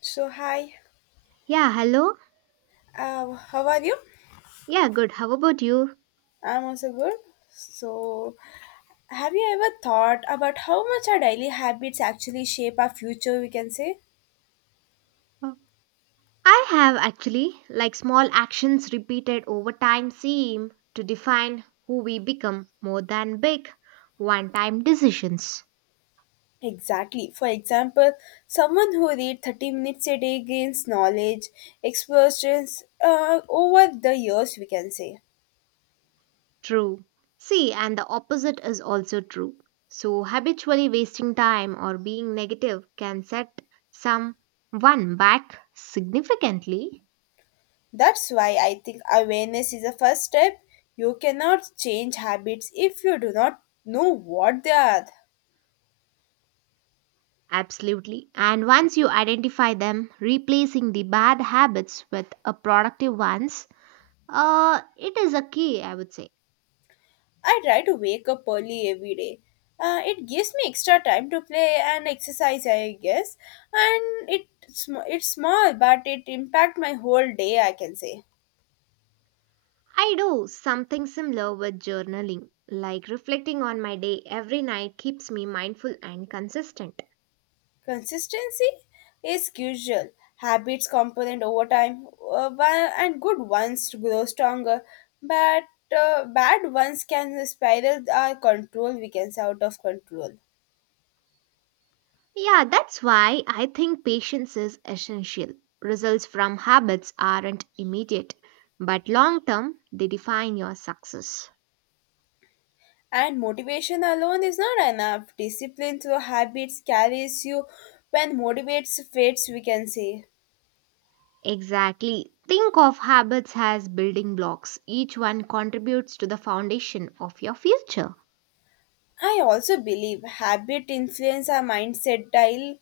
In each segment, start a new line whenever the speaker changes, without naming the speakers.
So hi,
Yeah, hello.
how are you?
Yeah, good. How about you?
I'm also good. So, have you ever thought about how much our daily habits actually shape our future? We can say
Uh, I have actually, like small actions repeated over time seem to define who we become more than big one time decisions.
exactly. For example, someone who reads 30 minutes a day gains knowledge, experience over the years. We can say
True. See, and the opposite is also true. So, habitually wasting time or being negative can set someone back significantly.
that's why I think awareness is the first step. You cannot change habits if you do not know what they are.
Absolutely. And once you identify them, replacing the bad habits with a productive ones. It is a key, I would say.
I try to wake up early every day. It gives me extra time to play and exercise, I guess. And it's small, but it impact my whole day. I can say
I do something similar with journaling, like reflecting on my day every night keeps me mindful and consistent.
consistency is crucial. Habits component over time, and good ones to grow stronger, but bad ones can spiral our control. We can say out of control.
Yeah, that's why I think patience is essential. Results from habits aren't immediate, but long term, they define your success.
And motivation alone is not enough. Discipline through habits carries you when motivates fades, we can say.
Exactly. Think of habits as building blocks, each one contributes to the foundation of your future.
I also believe habit influence our mindset. Daily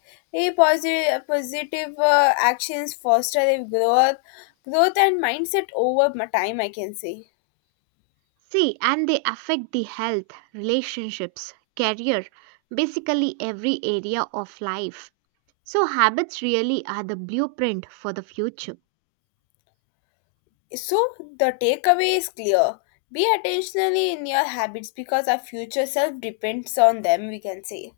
positive actions foster a growth, growth and mindset over my time, I can say.
See, and they affect the health, relationships, career, basically every area of life. So, habits really are the blueprint for the future.
So the takeaway is clear. Be attentionally in your habits because our future self depends on them, we can say.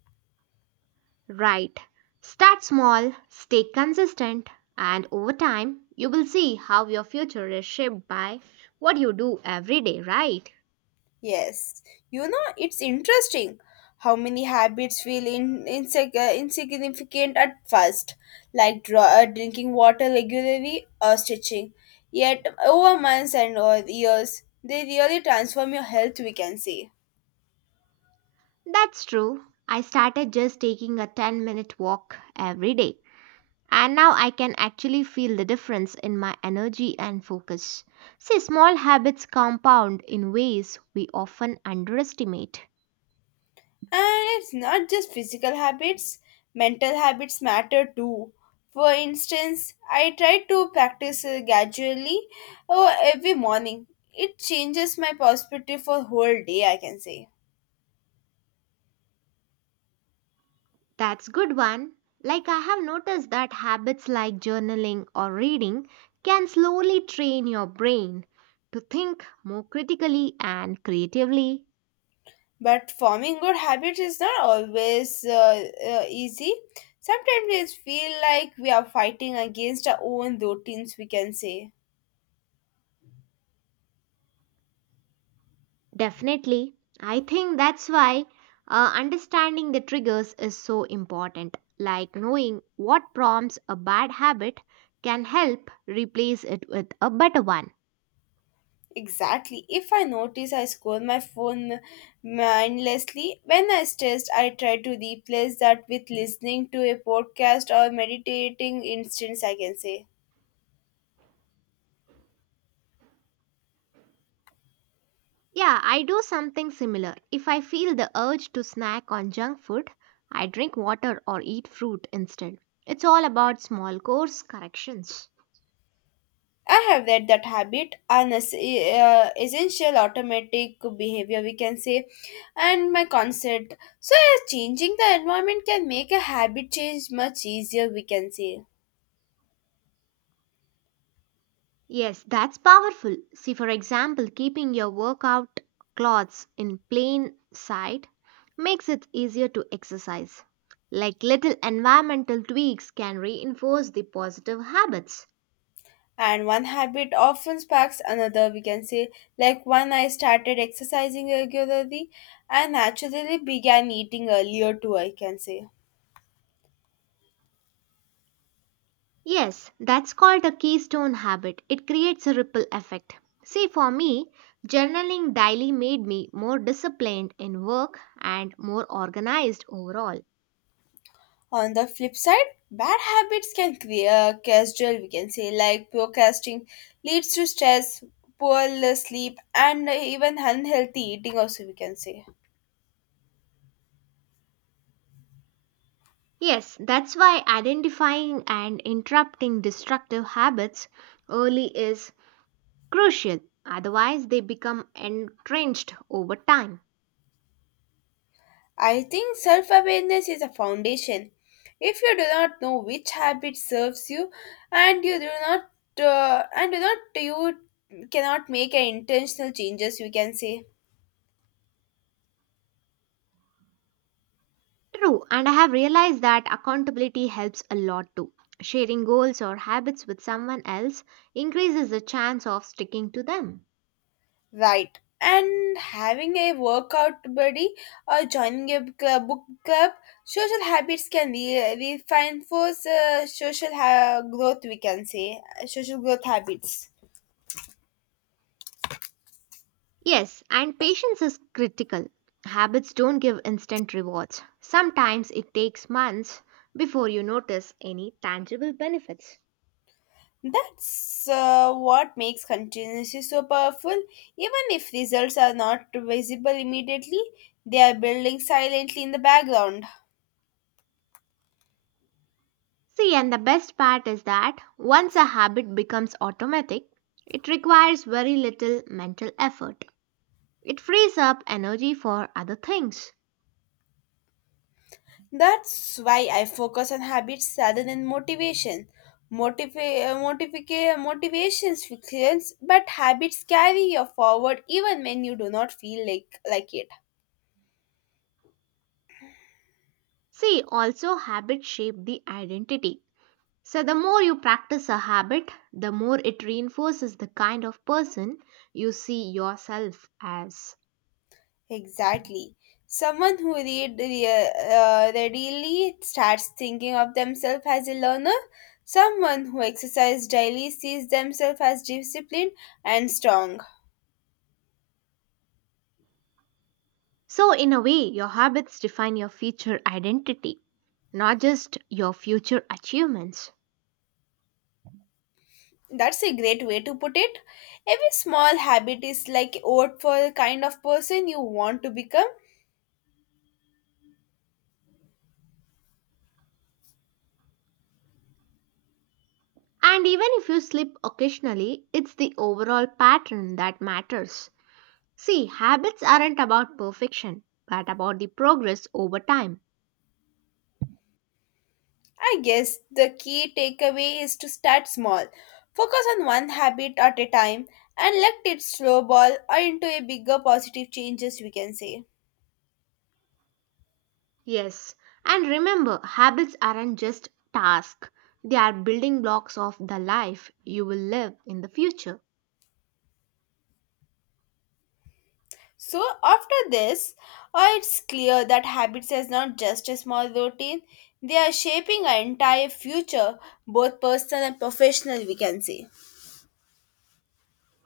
Right. Start small, stay consistent, and over time, you will see how your future is shaped by what you do every day, right?
Yes, you know, it's interesting how many habits feel insignificant at first, like drinking water regularly or stitching. Yet, over months and or years, they really transform your health, we can say.
That's true. I started just taking a 10-minute walk every day. And now I can actually feel the difference in my energy and focus. See, small habits compound in ways we often underestimate.
And it's not just physical habits, mental habits matter too. For instance, I try to practice gradually every morning. It changes my perspective for whole day, I can say.
That's good one. Like I have noticed that habits like journaling or reading can slowly train your brain to think more critically and creatively.
But forming good habits is not always easy. Sometimes it feel like we are fighting against our own routines, we can say.
Definitely. I think that's why understanding the triggers is so important. Like knowing what prompts a bad habit can help replace it with a better one.
Exactly. If I notice I scroll my phone mindlessly, when I stressed, I try to replace that with listening to a podcast or meditating instance, I can say.
Yeah, I do something similar. If I feel the urge to snack on junk food, I drink water or eat fruit instead. It's all about small course corrections.
I have that habit, an essential automatic behavior, we can say, and my concept. So, yeah, changing the environment can make a habit change much easier, we can say.
Yes, that's powerful. See, for example, keeping your workout clothes in plain sight makes it easier to exercise. Like little environmental tweaks can reinforce the positive habits.
And one habit often sparks another, we can say. Like when I started exercising regularly, I naturally began eating earlier too, I can say.
Yes, that's called a keystone habit. It creates a ripple effect. See, for me, journaling daily made me more disciplined in work and more organized overall.
On the flip side, bad habits can create a casual, we can say, like procrastinating leads to stress, poor sleep, and even unhealthy eating, also, we can say.
Yes, that's why identifying and interrupting destructive habits early is crucial. Otherwise, they become entrenched over time.
I think self awareness is a foundation. If you do not know which habit serves you, and you do not, and do not, you cannot make an intentional changes, we can say.
True, and I have realized that accountability helps a lot too. Sharing goals or habits with someone else increases the chance of sticking to them.
Right. And having a workout buddy or joining a club, book club, social habits can reinforce growth, we can say, social growth habits.
Yes, and patience is critical. Habits don't give instant rewards. Sometimes it takes months before you notice any tangible benefits.
That's what makes continuously so powerful. Even if results are not visible immediately, they are building silently in the background.
See, and the best part is that once a habit becomes automatic, it requires very little mental effort. It frees up energy for other things.
That's why I focus on habits rather than motivation. Motivations fuels, but habits carry you forward even when you do not feel like it.
See, also habits shape the identity. So the more you practice a habit, the more it reinforces the kind of person you see yourself as.
Exactly. Someone who readily starts thinking of themselves as a learner. Someone who exercises daily sees themselves as disciplined and strong.
So in a way, your habits define your future identity, not just your future achievements.
That's a great way to put it. Every small habit is like a vote for the kind of person you want to become.
And even if you slip occasionally, it's the overall pattern that matters. See, habits aren't about perfection, but about the progress over time.
I guess the key takeaway is to start small. Focus on one habit at a time and let it snowball into a bigger positive changes we can say.
Yes, and remember, habits aren't just tasks, they are building blocks of the life you will live in the future.
So after this, it's clear that habits is not just a small routine. They are shaping our entire future, both personal and professional we can say.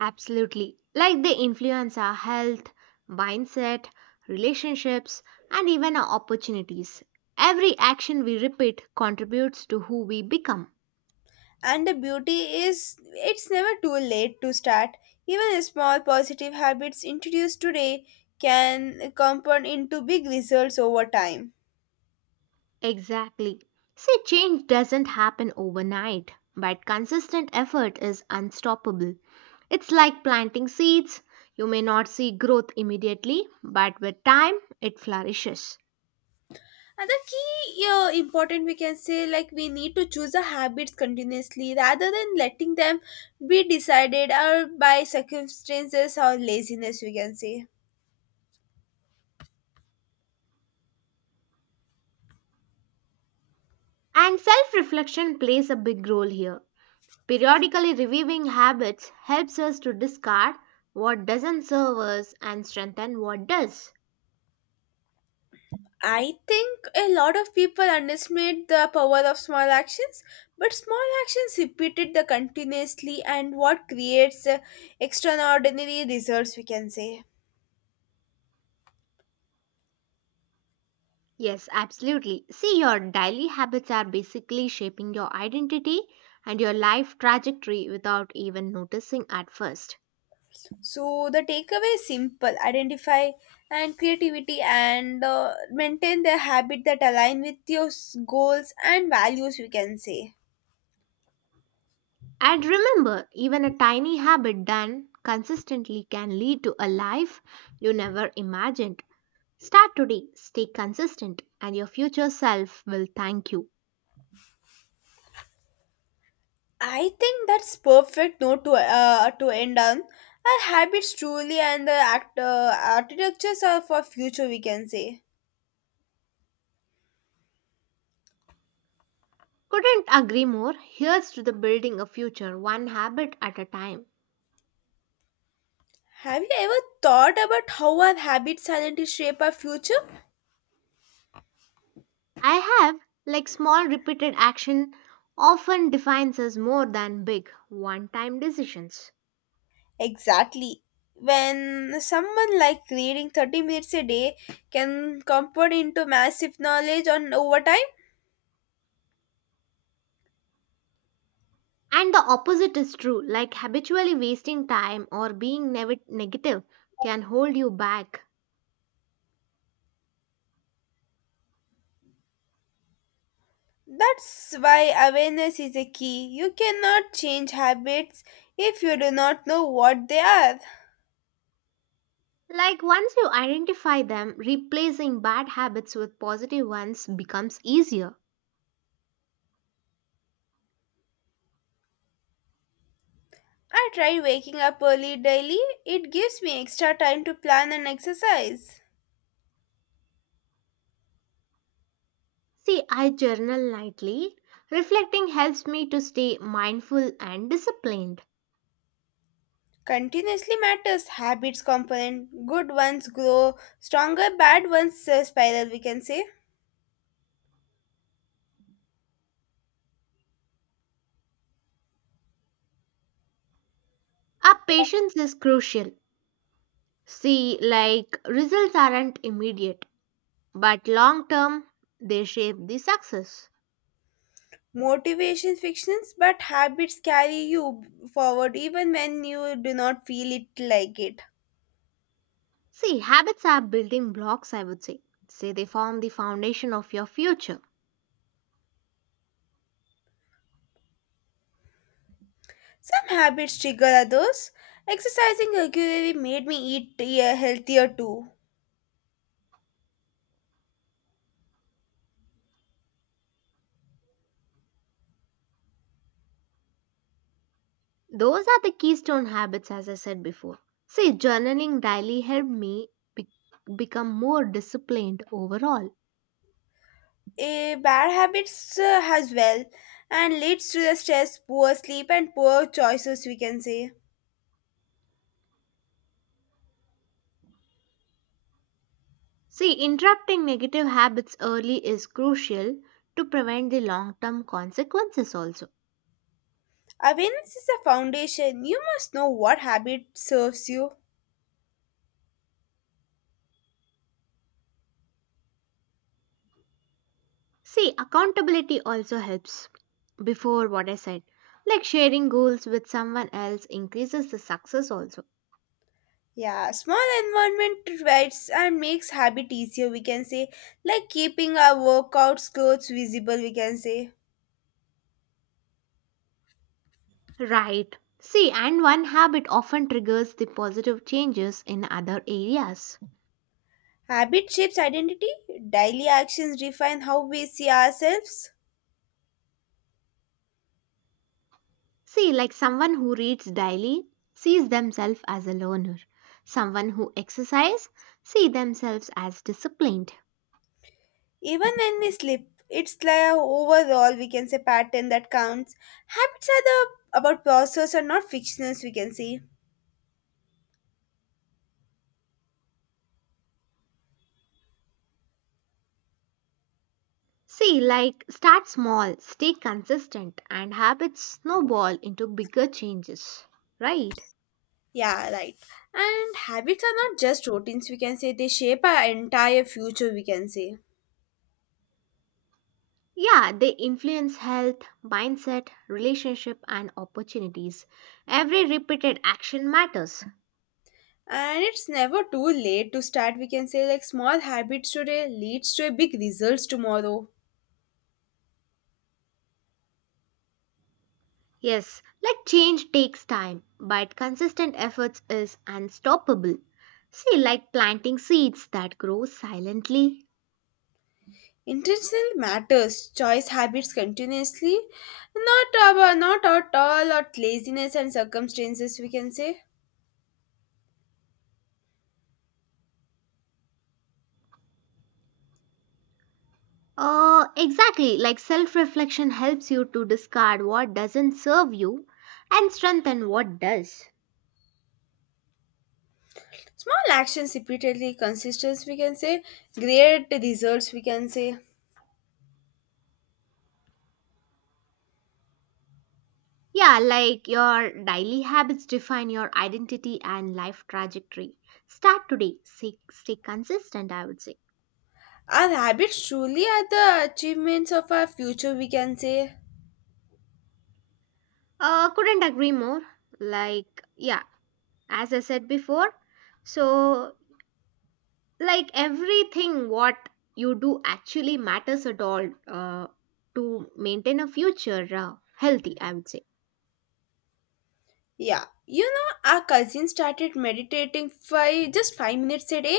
Absolutely. Like they influence our health, mindset, relationships, and even our opportunities. Every action we repeat contributes to who we become.
And the beauty is, it's never too late to start. Even small positive habits introduced today can compound into big results over time.
Exactly. See, change doesn't happen overnight, but consistent effort is unstoppable. It's like planting seeds. You may not see growth immediately, but with time, it flourishes.
Another key important we can say like we need to choose the habits continuously rather than letting them be decided or by circumstances or laziness we can say.
And self reflection plays a big role here. Periodically reviewing habits helps us to discard what doesn't serve us and strengthen what does.
I think a lot of people underestimate the power of small actions, but small actions repeated the continuously and what creates extraordinary results we can say.
Yes, absolutely. See, your daily habits are basically shaping your identity and your life trajectory without even noticing at first.
So the takeaway is simple: identify and creativity and maintain the habit that align with your goals and values we can say.
And remember, even a tiny habit done consistently can lead to a life you never imagined. Start today, stay consistent, and your future self will thank you.
I think that's perfect note to to end on. Our habits truly and the architectures are for future we can say.
Couldn't agree more. Here's to the building a future one habit at a time.
Have you ever thought about how our habits silently shape our future?
I have, like small repeated action often defines us more than big one time decisions.
Exactly. When someone like reading 30 minutes a day can compound into massive knowledge on over time,
And the opposite is true, like habitually wasting time or being negative can hold you back.
that's why awareness is a key. You cannot change habits if you do not know what they are.
Like once you identify them, replacing bad habits with positive ones becomes easier.
I try waking up early daily, it gives me extra time to plan and exercise.
See, I journal nightly. Reflecting helps me to stay mindful and disciplined.
Continuously matters habits component good ones grow stronger bad ones spiral we can say
Our patience is crucial. See, like results aren't immediate, but long term they shape the success.
motivation fictions but habits carry you forward even when you do not feel it like it
See, habits are building blocks, I would say. Say they form the foundation of your future.
some habits trigger others exercising regularly made me eat healthier too
Those are the keystone habits, as I said before. See, journaling daily helped me be- become more disciplined overall.
a bad habits as well and leads to the stress poor sleep and poor choices we can say.
See, interrupting negative habits early is crucial to prevent the long term consequences also.
Awareness is a foundation. You must know what habit serves you.
See, accountability also helps. Before what I said, like sharing goals with someone else increases the success also.
Yeah, small environment provides and makes habit easier, we can say. Like keeping our workouts clothes visible, we can say.
Right. See, and one habit often triggers the positive changes in other areas.
Habit shapes identity. Daily actions define how we see ourselves.
See, like someone who reads daily sees themselves as a learner. Someone who exercise see themselves as disciplined.
Even when we sleep, it's like a overall, we can say, pattern that counts. Habits are the about process and not fictions, we can say.
See, like start small, stay consistent, and habits snowball into bigger changes. Right?
Yeah, right. And habits are not just routines, we can say. They shape our entire future, we can say.
Yeah, they influence health, mindset, relationship, and opportunities. Every repeated action matters.
And it's never too late to start, we can say. Like small habits today leads to a big results tomorrow.
Yes, like change takes time, but consistent efforts is unstoppable. See, like planting seeds that grow silently.
Intentional matters. Choice habits continuously. Not our, not at all at laziness and circumstances, we can say.
Exactly, like self reflection helps you to discard what doesn't serve you and strengthen what does.
Small actions repeatedly, consistency, we can say. Great results, we can say.
Yeah, like your daily habits define your identity and life trajectory. Start today, stay consistent, I would say.
Our habits truly are the achievements of our future, we can say.
Couldn't agree more. Like, yeah, as I said before, so like everything what you do actually matters at all, to maintain a future, healthy, I would say.
Yeah, you know, our cousin started meditating five just 5 minutes a day.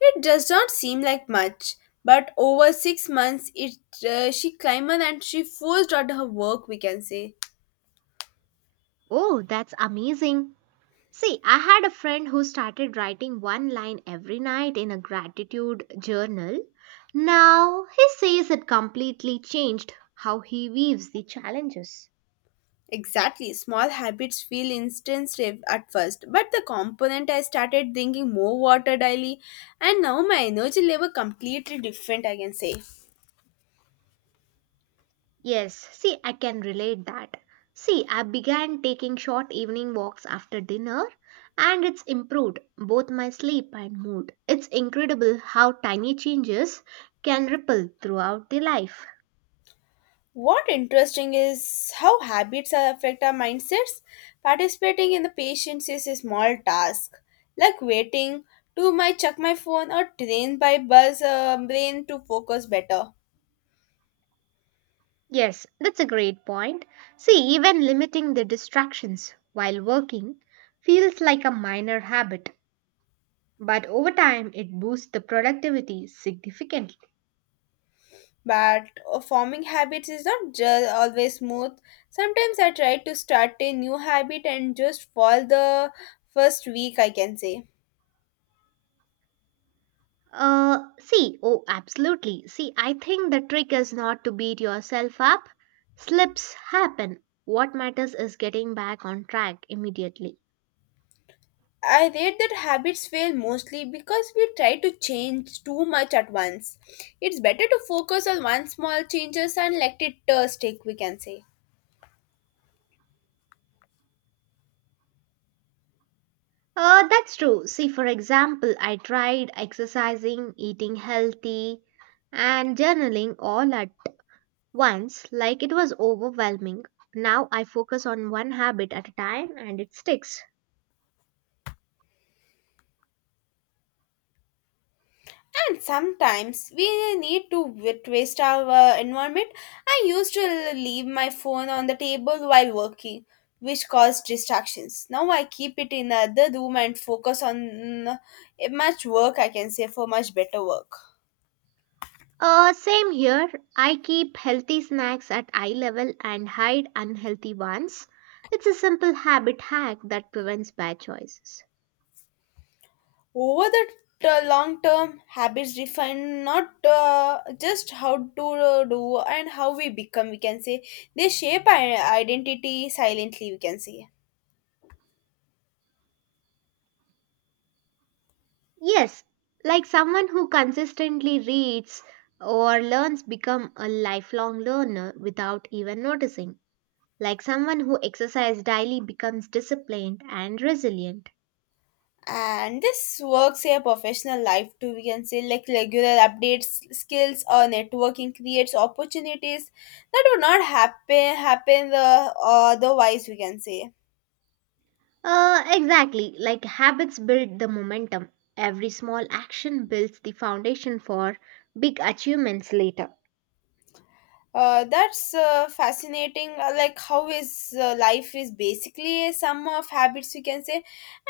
It does not seem like much, but over 6 months, it she climbed and she forced out her work. We can say
Oh, that's amazing. See, I had a friend who started writing one line every night in a gratitude journal. Now he says it completely changed how he views the challenges.
exactly. Small habits feel instinctive at first, but the component I started drinking more water daily, and now my energy level completely different. I can say.
Yes, see, I can relate that. See, I began taking short evening walks after dinner and it's improved both my sleep and mood. It's incredible how tiny changes can ripple throughout the life.
What interesting is how habits affect our mindsets. Participating in the patience is a small task, like waiting to my check my phone or train by bus brain to focus better.
Yes, that's a great point. See, even limiting the distractions while working feels like a minor habit, but over time it boosts the productivity significantly.
But forming habits is not just always smooth. Sometimes I try to start a new habit and just fall the first week, I can say.
See, oh, absolutely. See, I think the trick is not to beat yourself up. Slips happen. What matters is getting back on track immediately.
I read that habits fail mostly because we try to change too much at once. It's better to focus on one small changes and let it stick, we can say.
That's true. See, for example, I tried exercising, eating healthy, and journaling all at once, like it was overwhelming. Now I focus on one habit at a time and it sticks.
And sometimes we need to waste our environment. I used to leave my phone on the table while working, which caused distractions. Now I keep it in another room and focus on mm, much work, I can say, for much better work.
Same here. I keep healthy snacks at eye level and hide unhealthy ones. It's a simple habit hack that prevents bad choices.
Over the long term habits define not just how to do and how we become we can say they shape our identity silently we can say
Yes, like someone who consistently reads or learns become a lifelong learner without even noticing. Like someone who exercises daily becomes disciplined and resilient.
and this works a professional life too we can say like regular updates skills or networking creates opportunities that would not happen otherwise we can say.
Exactly. Like habits build the momentum. Every small action builds the foundation for big achievements later.
That's fascinating. Like how is life is basically a sum of habits we can say,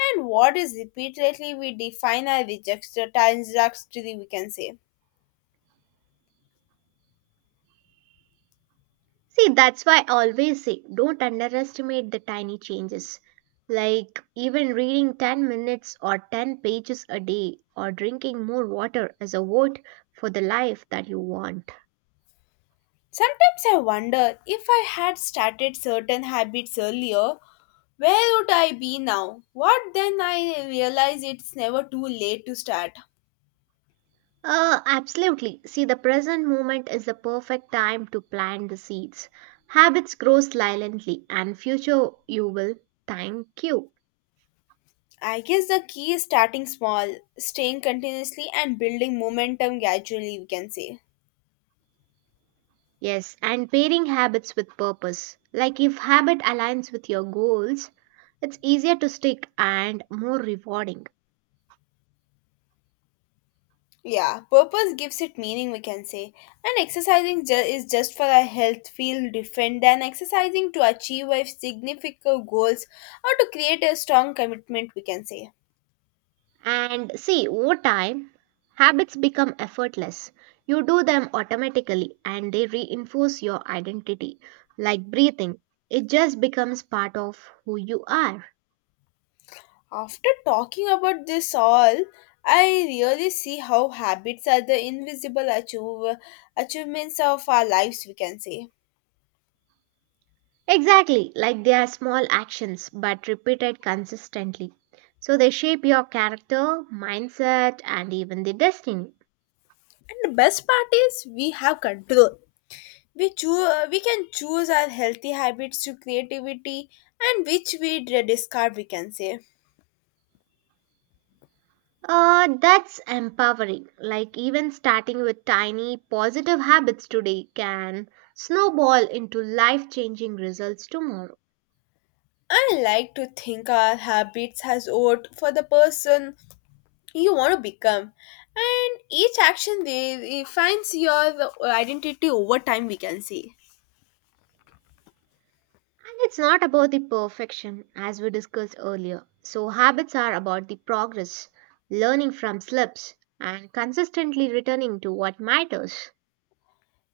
and what is repeatedly we define our reject trajectory we can say.
See, that's why I always say don't underestimate the tiny changes. Like even reading 10 minutes or 10 pages a day or drinking more water as a vote for the life that you want.
Sometimes I wonder if I had started certain habits earlier, where would I be now? What then I realize it's never too late to start.
Absolutely. See, the present moment is the perfect time to plant the seeds. Habits grow silently, and future you will thank you.
I guess the key is starting small, staying continuously, and building momentum gradually. We can say.
Yes, and pairing habits with purpose. Like if habit aligns with your goals, it's easier to stick and more rewarding.
Yeah, purpose gives it meaning, we can say. And exercising is just for our health, feel different than exercising to achieve our significant goals or to create a strong commitment, we can say.
And see, over time, habits become effortless. You do them automatically and they reinforce your identity. Like breathing, it just becomes part of who you are.
After talking about this all, I really see how habits are the invisible achievements of our lives, we can say.
Exactly, like they are small actions but repeated consistently. So they shape your character, mindset, and even the destiny.
And the best part is we have control. We we can choose our healthy habits to creativity and which we discard, we can say.
That's empowering. Like, even starting with tiny positive habits today can snowball into life changing results tomorrow.
I like to think our habits has owed for the person you want to become. And each action they defines your identity over time we can say.
And it's not about the perfection, as we discussed earlier. So, habits are about the progress, learning from slips, and consistently returning to what matters.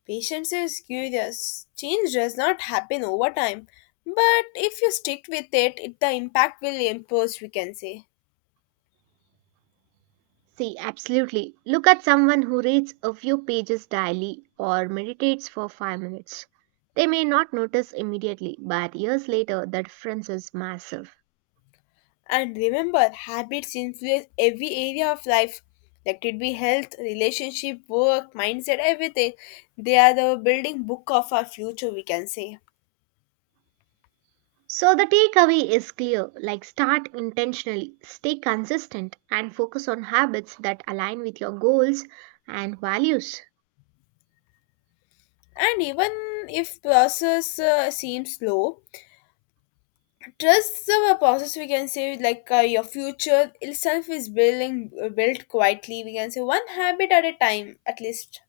Patience is curious. Change does not happen over time. But if you stick with it, it the impact will impose we can say.
See, absolutely. Look at someone who reads a few pages daily or meditates for 5 minutes. They may not notice immediately, but years later, the difference is massive.
And remember habits influence every area of life. That could be health, relationship, work, mindset, everything. They are the building book of our future we can say.
So, the takeaway is clear like, start intentionally, stay consistent, and focus on habits that align with your goals and values.
And even if process seems slow trust the process we can say like your future itself is building built quietly we can say one habit at a time at least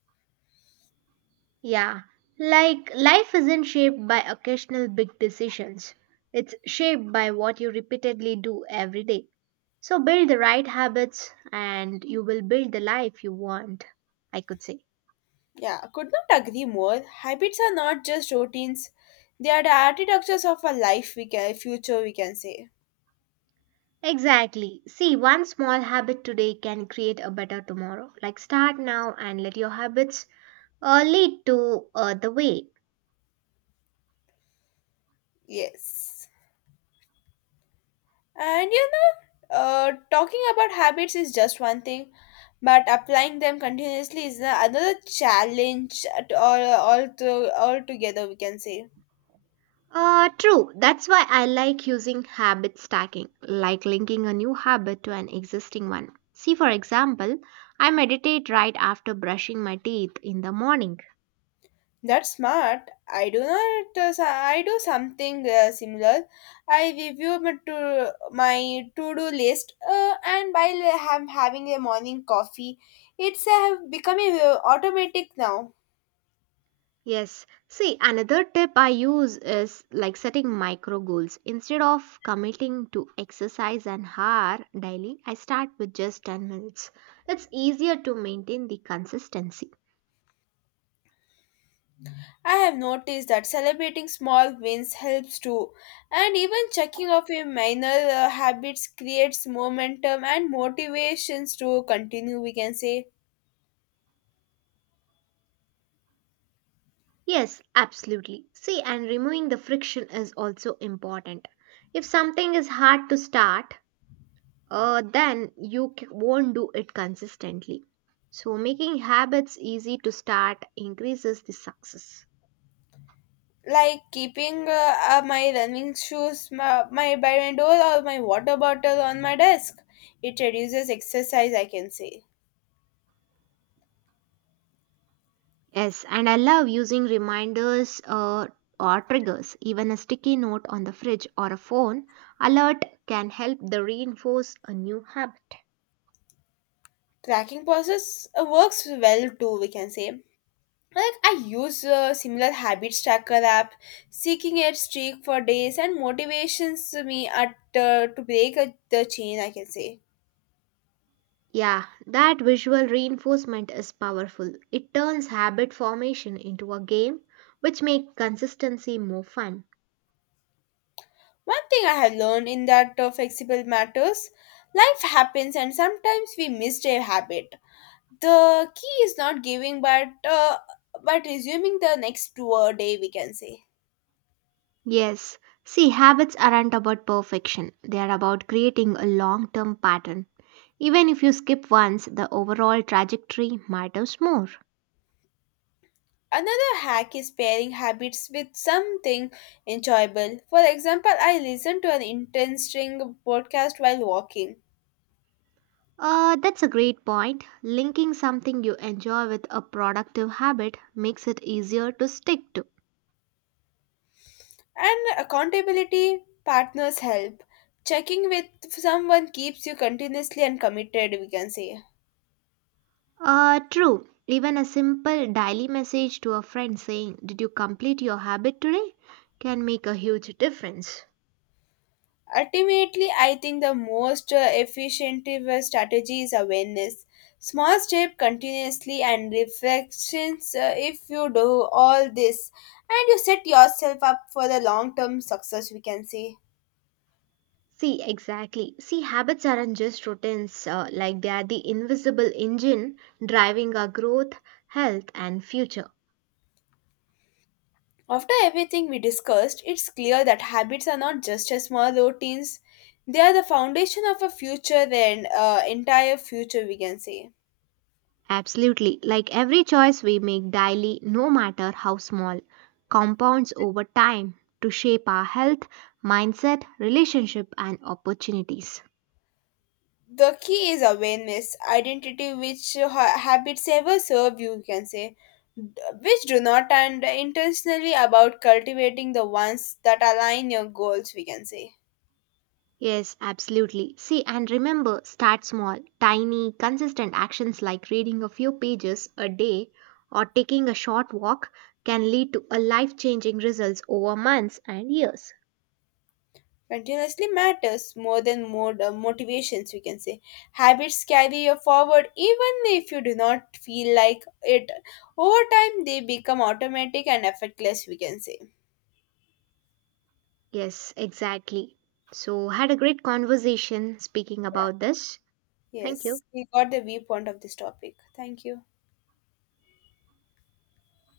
Yeah, like life isn't shaped by occasional big decisions. It's shaped by what you repeatedly do every day. So build the right habits and you will build the life you want, I could say.
yeah could not agree more habits are not just routines they are the architectures of a life we can future we can say
Exactly. See, one small habit today can create a better tomorrow. Like start now and let your habits lead to the way.
yes. And you know, talking about habits is just one thing, but applying them continuously is another challenge at all, to, all together, we can say.
True. That's why I like using habit stacking, like linking a new habit to an existing one. See, for example, I meditate right after brushing my teeth in the morning.
That's smart. I do not. I do something similar. I review my to do list, and while I am having a morning coffee, it's become automatic now.
Yes. See, another tip I use is like setting micro goals. Instead of committing to exercise an hour daily, I start with just 10 minutes. It's easier to maintain the consistency.
I have noticed that celebrating small wins helps too, and even checking off your minor habits creates momentum and motivations to continue. We can say,
Yes, absolutely. See, and removing the friction is also important. If something is hard to start, then you won't do it consistently. So, making habits easy to start increases the success.
like keeping my running shoes my by my door or my water bottle on my desk. It reduces exercise. I can say
Yes, and I love using reminders, or triggers. Even a sticky note on the fridge or a phone alert can help the reinforce a new habit.
tracking process works well too. We can say like I use a similar habits tracker app, seeking a streak for days and motivations me at to break the chain. I can say
Yeah, that visual reinforcement is powerful. It turns habit formation into a game, which makes consistency more fun.
one thing I have learned in that flexible matters. Life happens, and sometimes we miss a habit. The key is not giving, but uh, but resuming the next 2 day. We can say
Yes, see, habits aren't about perfection, they are about creating a long term pattern. Even if you skip once, the overall trajectory matters more.
another hack is pairing habits with something enjoyable. For example, I listen to an interesting podcast while walking.
That's a great point. Linking something you enjoy with a productive habit makes it easier to stick to.
And accountability partners help. Checking with someone keeps you continuously and committed, we can say.
True. Even a simple daily message to a friend saying, "Did you complete your habit today?" can make a huge difference.
Ultimately, I think the most efficient strategy is awareness. Small step continuously and reflections if you do all this and you set yourself up for the long term success, we can say.
See, exactly. See, habits aren't just routines, like they are the invisible engine driving our growth, health, and future.
After everything we discussed, it's clear that habits are not just a small routines, they are the foundation of a future, then entire future, we can say.
Absolutely. Like every choice we make daily, no matter how small, compounds over time to shape our health, mindset, relationship, and opportunities.
The key is awareness, identity, which habits ever serve you, we can say, which do not, and intentionally about cultivating the ones that align your goals, we can say.
Yes, absolutely. See, and remember, start small. Tiny, consistent actions like reading a few pages a day or taking a short walk can lead to a life-changing results over months and years.
Continuously matters more than motivations we can say habits carry you forward even if you do not feel like it over time they become automatic and effortless we can say
Yes, exactly. So, had a great conversation speaking about this. Thank
yes
you.
we got the viewpoint of this topic thank you